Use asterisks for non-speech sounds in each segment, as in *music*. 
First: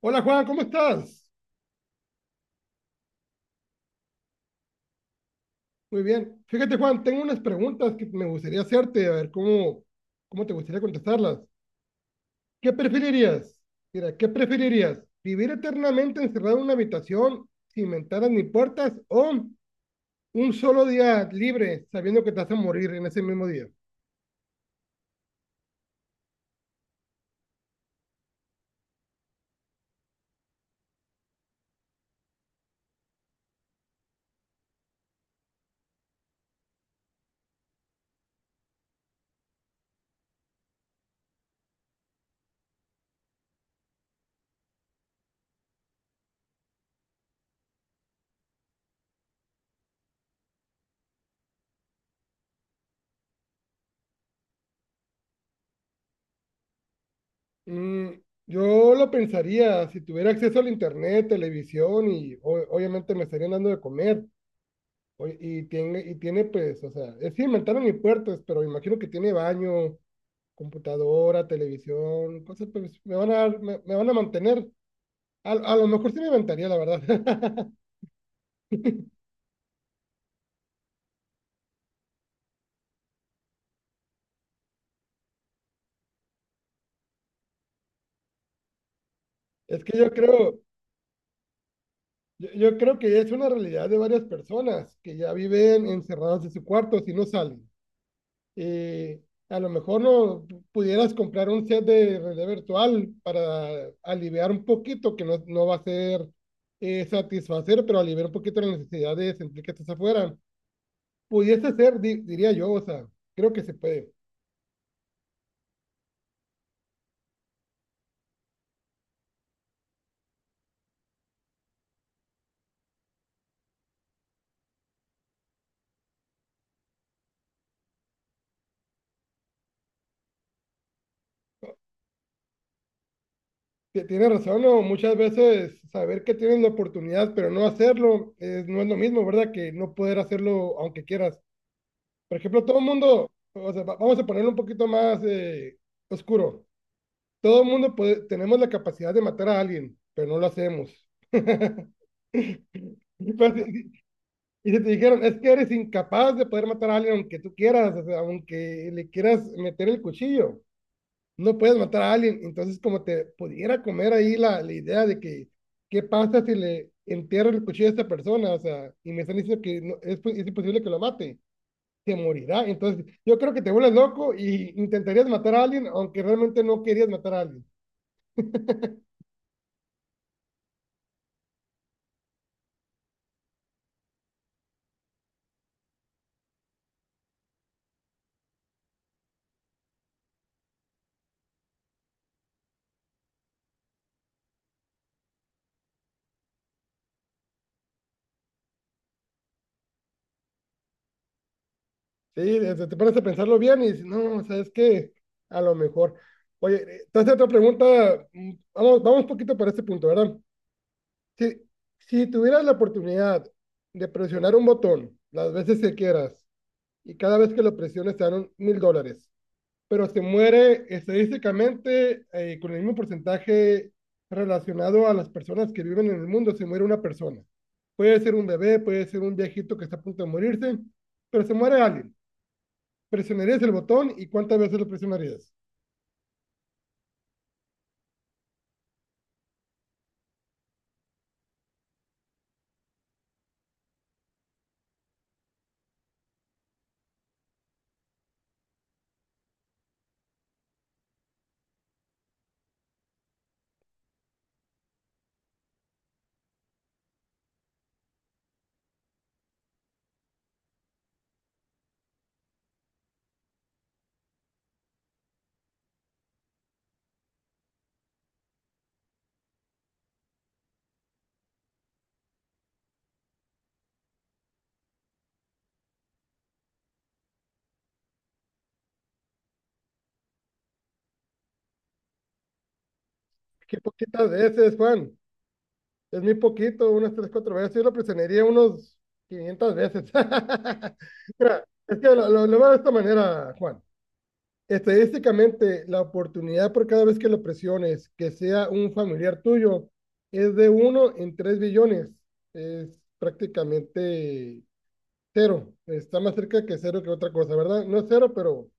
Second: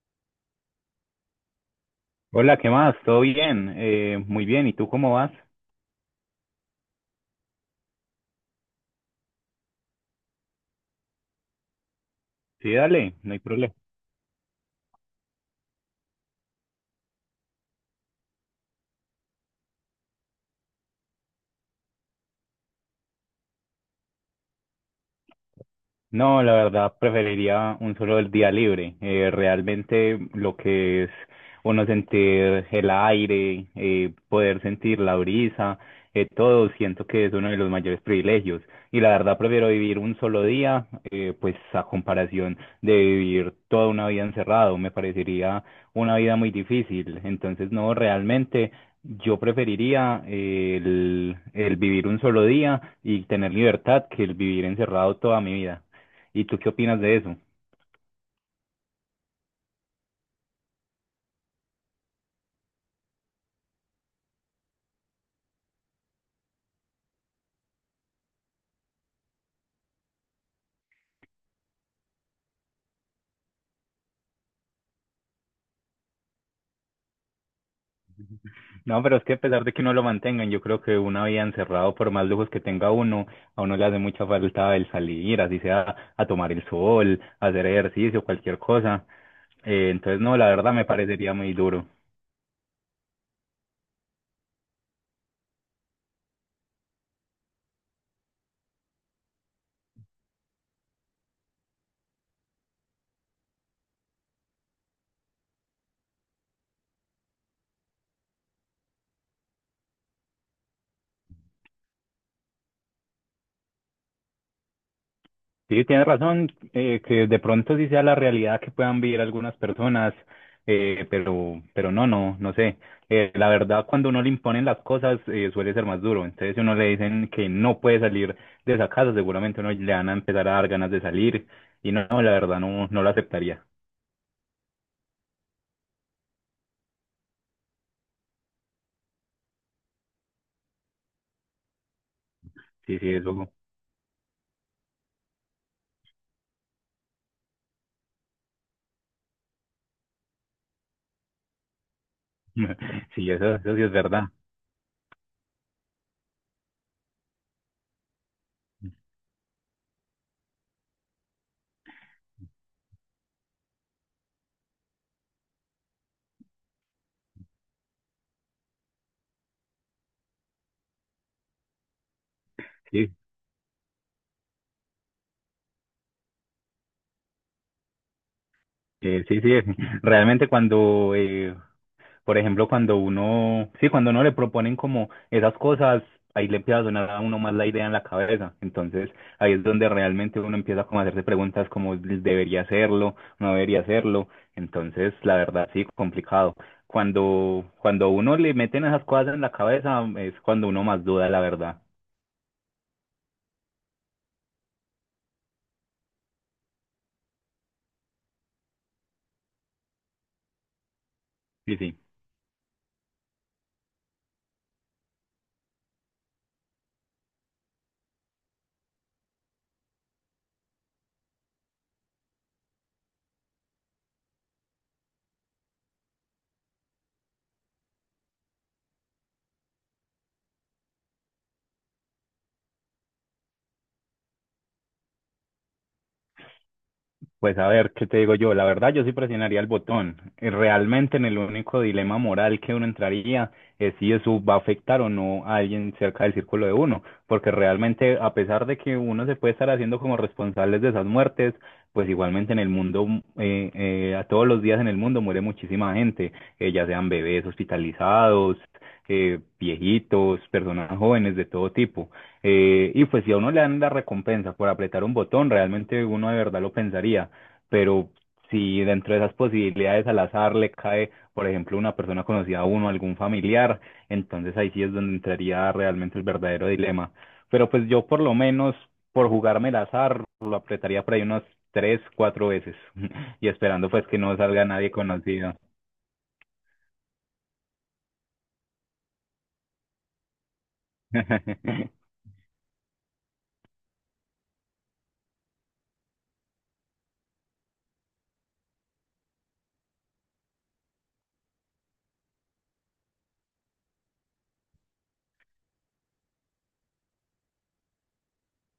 Hola Juan, ¿cómo estás? Hola, ¿qué más? ¿Todo bien? Muy bien, ¿y tú cómo vas? Muy bien. Fíjate Juan, tengo unas preguntas que me gustaría hacerte, a ver cómo te gustaría contestarlas. ¿Qué Sí, dale, no hay preferirías? problema. Mira, ¿qué preferirías? ¿Vivir eternamente encerrado en una habitación sin ventanas ni puertas o un solo día libre sabiendo que te vas a morir en ese mismo día? No, la verdad preferiría un solo día libre. Realmente lo que es uno sentir el aire, poder sentir la brisa, todo siento que es uno de los mayores privilegios. Y la verdad prefiero vivir un solo día, pues a comparación de vivir toda una vida encerrado, me parecería una vida muy difícil. Entonces, no, realmente yo preferiría el vivir un solo día y tener libertad que el vivir encerrado toda mi vida. ¿Y tú qué opinas de eso? Mm, yo lo pensaría, si tuviera acceso al internet, televisión y obviamente me estarían dando de comer. Oye, y tiene, pues, o sea, es sin ventana ni puertas, pero imagino que tiene baño, computadora, televisión, cosas, pues me van a, me van a mantener. A lo mejor sí me inventaría, la verdad. No, pero es que a pesar de que no lo mantengan, yo creo que una vida encerrado, por más lujos que tenga uno, a uno le hace mucha falta el salir, así sea a tomar el sol, a hacer ejercicio, cualquier cosa. *laughs* Es que yo Entonces, no, la creo, verdad me parecería muy duro. yo, yo creo que es una realidad de varias personas que ya viven encerradas en su cuarto si no salen. Y a lo mejor no pudieras comprar un set de realidad virtual para aliviar un poquito, que no va a ser satisfacer, pero aliviar un poquito la necesidad de sentir que estás afuera. Pudiese ser, diría yo, o sea, creo que se puede. Sí, tienes razón, que de pronto sí sea la realidad que puedan vivir algunas personas, pero no, no, no sé. La verdad, cuando uno le imponen las cosas, suele ser más duro. Entonces, si uno le dicen que no puede salir de esa casa, seguramente uno le van a empezar a dar ganas de salir. Y no, no, la verdad, no, no lo aceptaría. Tienes razón, ¿no? Muchas veces saber que tienes la oportunidad, pero no hacerlo, no es lo mismo, ¿verdad? Que no poder hacerlo aunque quieras. Por ejemplo, todo el Sí, sí, mundo, eso, o sea, vamos a ponerlo un poquito más oscuro. Todo el mundo tenemos la capacidad de matar a alguien, pero no lo hacemos. *laughs* *laughs* sí, Pues, eso sí y es verdad. y si te dijeron, es que eres incapaz de poder matar a alguien aunque tú quieras, o sea, aunque le quieras meter el cuchillo, no puedes matar a alguien. Entonces, como te pudiera comer ahí la idea de que, ¿qué pasa si le entierro el cuchillo a esta persona? O sea, y me están diciendo que es imposible que lo mate, te morirá. Entonces, Sí, yo creo que te vuelves loco y intentarías matar a alguien, aunque realmente no querías matar a alguien. Sí, sí. *laughs* Realmente cuando Por ejemplo, cuando uno, sí, cuando uno le proponen como esas cosas, ahí le empieza a sonar a uno más la idea en la cabeza. Entonces, ahí es donde realmente uno empieza como a hacerse preguntas como debería hacerlo, no debería hacerlo. Entonces, la verdad, sí, complicado. Cuando, cuando a uno le meten esas cosas en la cabeza, es cuando uno más duda, la verdad. Sí, o sea, te pones a pensarlo bien y dices, no, ¿sabes qué? A lo mejor. Oye, entonces otra pregunta, vamos un poquito para este punto, ¿verdad? Si, Sí, sí. si tuvieras la oportunidad de presionar un botón las veces que quieras y cada vez que lo presiones te dan $1000. Pero se muere estadísticamente con el mismo porcentaje relacionado a las personas que viven en el mundo, se muere una persona. Puede ser un bebé, puede ser un viejito que está a punto de morirse, pero se muere alguien. ¿Presionarías el botón y cuántas veces lo presionarías? Pues a ver, ¿qué te digo yo? La verdad, yo sí presionaría el botón. Realmente en el único dilema moral que uno entraría es si eso va a afectar o no a alguien cerca del círculo de uno, porque realmente a pesar de que uno se puede estar haciendo como responsables de esas muertes, pues igualmente en el mundo, a todos los días en el mundo muere muchísima gente, ya sean bebés hospitalizados, viejitos, personas jóvenes de todo tipo. Y pues si a uno le dan la recompensa por apretar un botón, realmente uno de verdad lo pensaría, pero si dentro de esas posibilidades al azar le cae, por ejemplo, una persona conocida a uno, algún familiar, entonces ahí sí es donde entraría realmente el verdadero dilema. Pero pues yo por lo menos, por jugarme el azar, lo apretaría por ahí unas tres, cuatro veces *laughs* y Qué esperando pues que poquitas no salga veces, nadie Juan. conocido. Es muy poquito, unas tres, cuatro veces. Yo lo presionaría unos 500 veces. *laughs* Mira, es que *laughs* lo veo de esta manera, Juan. Estadísticamente, la oportunidad por cada vez que lo presiones, que sea un familiar tuyo, es de uno en 3 billones. Es prácticamente cero. Está más cerca que cero que otra cosa, ¿verdad? No es cero, pero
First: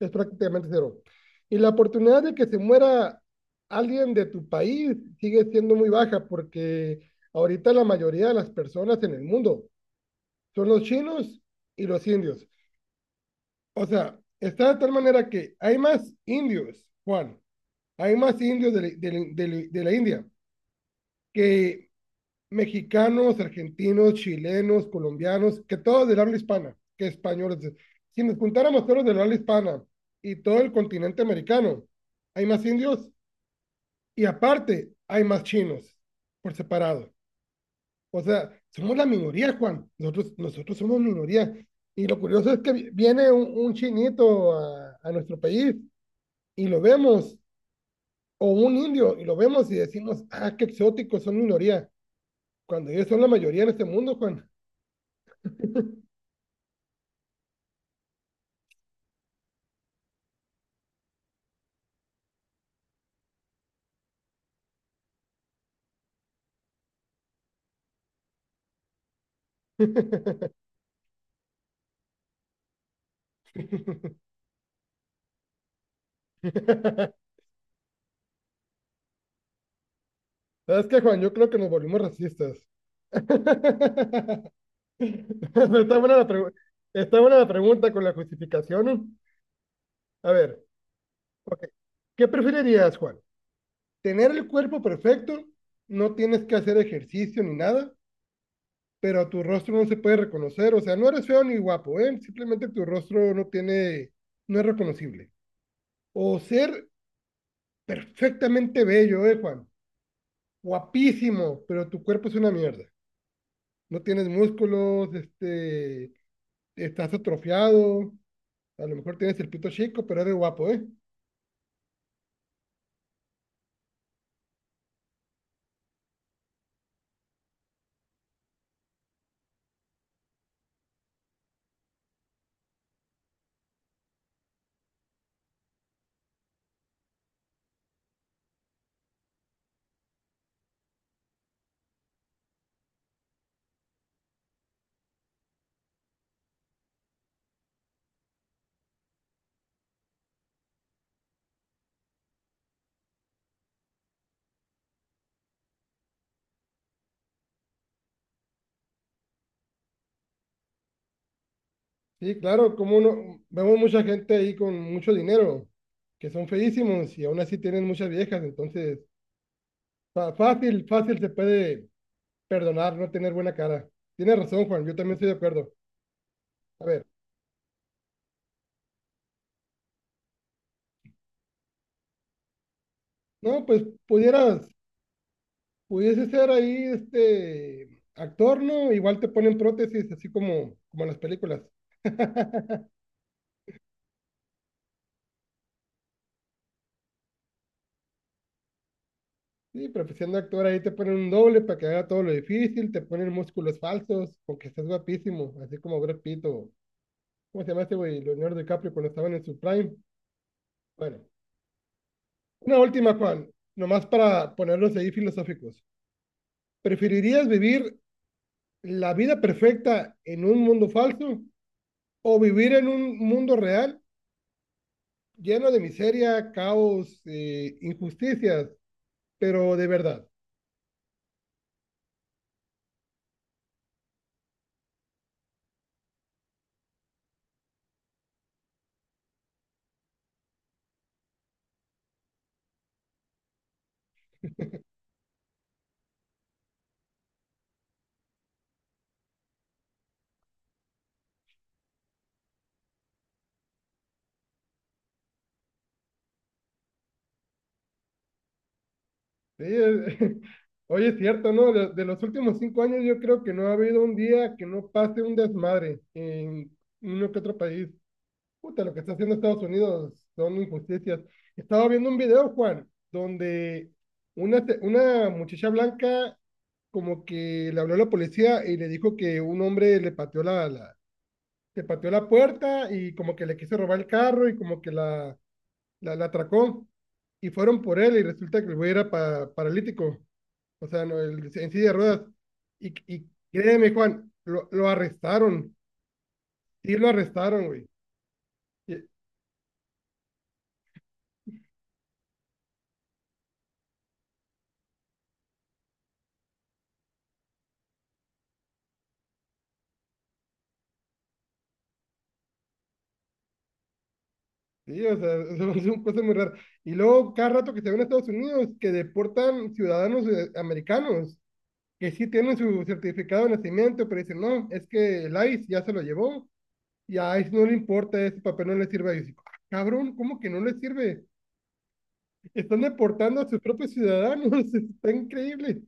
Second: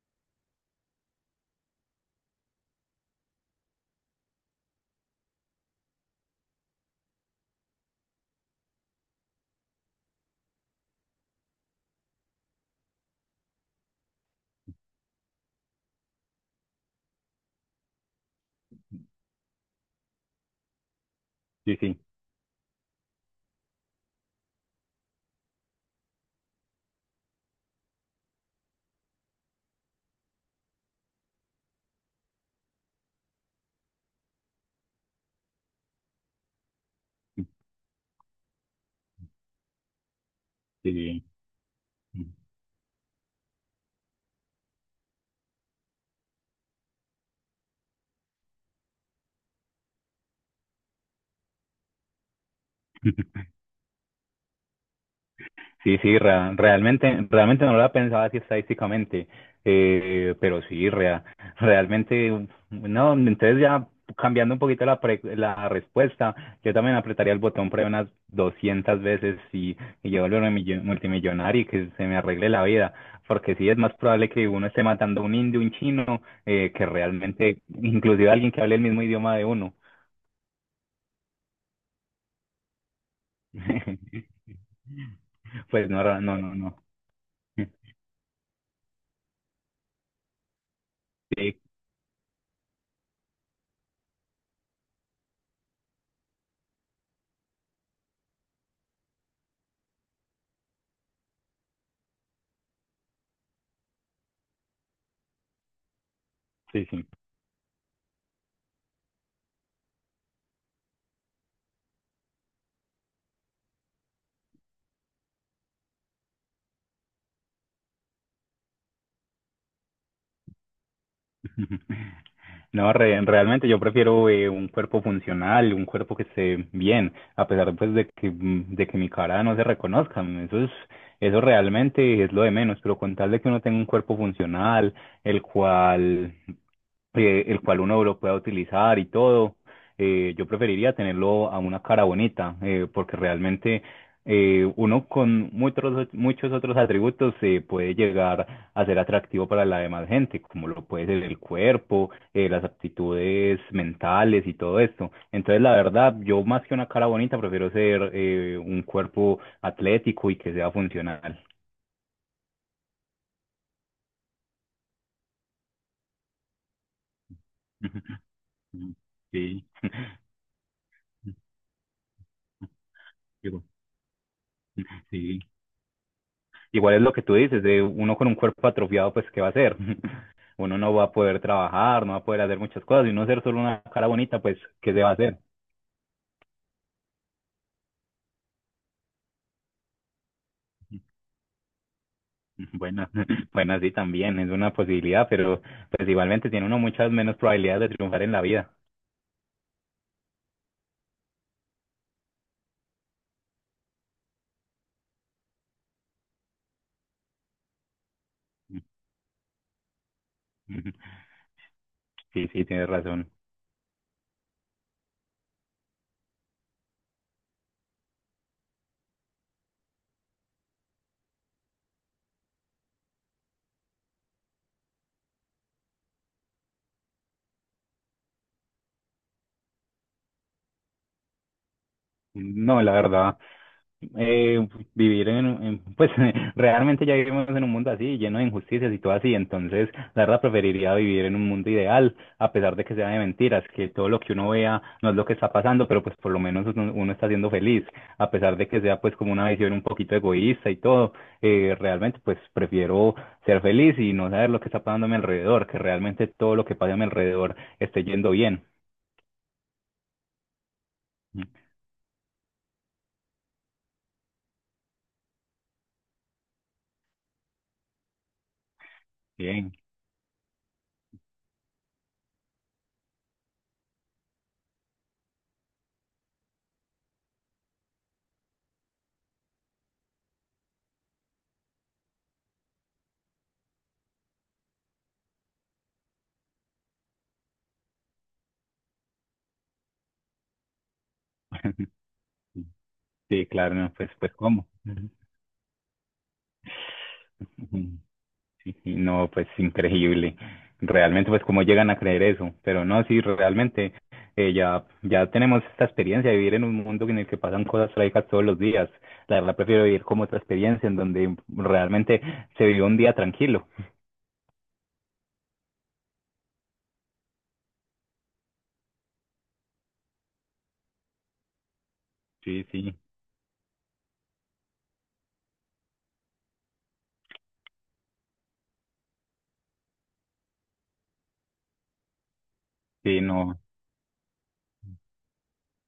es prácticamente cero. Y la oportunidad de que se muera alguien de tu país sigue siendo muy baja porque ahorita la mayoría de las personas en el mundo son los chinos y los indios. O sea, está de tal manera que hay más indios, Juan, hay más indios de, de la India Sí, que mexicanos, argentinos, chilenos, colombianos, que todos del habla hispana, que españoles. Si nos juntáramos todos del habla hispana y todo el continente americano, hay más indios y aparte hay más chinos por separado. O sea, somos la minoría, Juan. Nosotros somos sí, minoría. Y lo sí. curioso es que viene un, chinito a nuestro país y lo vemos, o un indio y lo vemos y decimos, ah, qué exóticos, son minoría, cuando ellos son *laughs* la mayoría en este mundo, Juan. Sí, sí, realmente, realmente no lo había pensado así estadísticamente, pero sí, realmente, no, entonces ya cambiando un poquito la, la respuesta, yo también apretaría el botón pre unas 200 veces y yo *laughs* volverme multimillonario y que se me arregle la vida, porque sí es más probable que uno esté matando a un indio, un chino, que realmente, inclusive alguien que hable el mismo idioma de uno. ¿Sabes qué, Juan? Yo creo que nos volvimos racistas. *laughs* *laughs* Pues Está no, buena la no, no, pregunta no. Está buena la *laughs* pregunta con la justificación. A ver, Sí, ok. ¿Qué preferirías, Juan? ¿Tener el cuerpo perfecto? No tienes que hacer ejercicio ni nada, pero tu rostro no se puede reconocer. O sea, no eres feo ni guapo, ¿eh? Simplemente tu rostro no tiene, no es reconocible. O sí, ser sí. perfectamente bello, ¿eh, Juan? Guapísimo, pero tu cuerpo es una mierda. No tienes músculos, este, estás atrofiado, a lo mejor tienes el pito chico, pero eres guapo, ¿eh? *laughs* No, realmente yo prefiero un cuerpo funcional, un cuerpo que esté bien, a pesar pues de que, de que mi cara no se reconozca. Eso es, eso realmente es lo de menos, pero con tal de que uno tenga un cuerpo funcional, el cual el cual uno lo pueda utilizar y todo. Yo preferiría tenerlo a una cara bonita, porque realmente uno con muchos, muchos otros atributos puede llegar a ser atractivo para la demás gente, como lo puede ser el cuerpo, las aptitudes mentales y todo esto. Entonces, la verdad, yo más que una cara bonita, prefiero ser un cuerpo atlético y que sea funcional. Sí, claro, como uno, vemos mucha gente ahí con mucho dinero, que son feísimos y aún así tienen muchas *laughs* viejas, entonces Sí, fácil se puede perdonar no tener buena digo, cara. Tienes razón, Juan, yo también estoy de sí. acuerdo. A Igual es ver, lo que tú dices, de uno con un cuerpo atrofiado, pues, ¿qué va a hacer? *laughs* Uno no va a poder trabajar, no va a poder hacer muchas cosas, y uno ser solo no, pues una cara bonita, pues, pudieras ¿qué se va a hacer? Pudiese ser ahí este actor, ¿no? Igual te ponen prótesis, así como, como en las películas. *laughs* *laughs* Bueno, *laughs* bueno, sí, también es una posibilidad, pero pues igualmente tiene uno muchas menos probabilidades de triunfar en la vida. Sí, pero pues siendo actor ahí te ponen un doble para que haga todo lo difícil, te ponen músculos falsos, porque estás guapísimo, así como Brad Pitt o, ¿cómo se llama este güey? Leonardo DiCaprio cuando estaban en su prime. *laughs* Bueno, Sí, sí, una tienes última, razón. Juan, nomás para ponerlos ahí filosóficos. ¿Preferirías vivir la vida perfecta en un mundo falso o vivir en un mundo real lleno de miseria, caos, injusticias, pero de verdad? No, la verdad, eh, vivir en, pues *laughs* realmente ya vivimos en un mundo así, lleno de injusticias y todo así, entonces la verdad preferiría vivir en un mundo ideal, a pesar de que sea de mentiras, que todo lo que uno vea no es lo que está pasando, pero pues por lo menos uno, uno está siendo feliz, a pesar de que sea pues como una visión un poquito egoísta y todo, realmente pues prefiero ser feliz y no saber lo que está pasando a mi alrededor, que realmente todo lo que pasa a mi alrededor esté yendo bien. ¿Sí? *laughs* Oye, es cierto, ¿no? Los últimos 5 años yo creo que no ha habido un día que no pase un desmadre en uno que otro país. Puta, lo que está haciendo Estados Bien, Unidos son injusticias. Estaba viendo un video, Juan, donde una, una muchacha blanca como que le habló a la policía y le dijo que un hombre le pateó la puerta y como que le quiso robar el carro y como que la atracó y fueron por él y resulta que el güey era paralítico, o sea, no, en silla de ruedas. Y *laughs* sí, claro, créeme, no, pues Juan, pues lo, cómo. lo arrestaron, sí lo arrestaron, güey. Ujú. *laughs* Sí, sí, Y- no, pues increíble. Realmente, pues cómo llegan a creer eso. Pero no, sí, realmente ya, ya tenemos esta experiencia de vivir en un mundo en el que pasan cosas trágicas todos los días. La verdad, prefiero vivir como otra experiencia en donde realmente se vive un día tranquilo. Sí, o sea, *laughs* son cosas muy raras. Y luego, cada rato que se ven a Estados Unidos, que deportan ciudadanos americanos, que sí tienen Sí, su sí, certificado de nacimiento, pero dicen, no, es que el ICE ya se lo llevó, y a ICE no le importa, ese papel no le sirve a ICE. Ah, cabrón, ¿cómo que no le sirve? Están sí, deportando a no, sus propios ciudadanos, *laughs* está increíble.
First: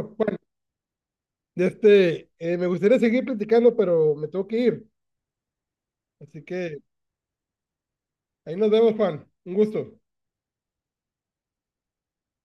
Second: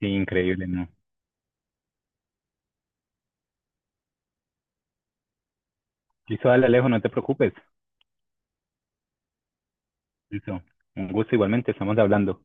sí, Juan, increíble, no. este, me gustaría seguir platicando, pero me tengo que ir. Así Listo, dale, que Alejo, no te preocupes. ahí nos vemos, Juan. Un gusto. Listo, un gusto igualmente, estamos hablando.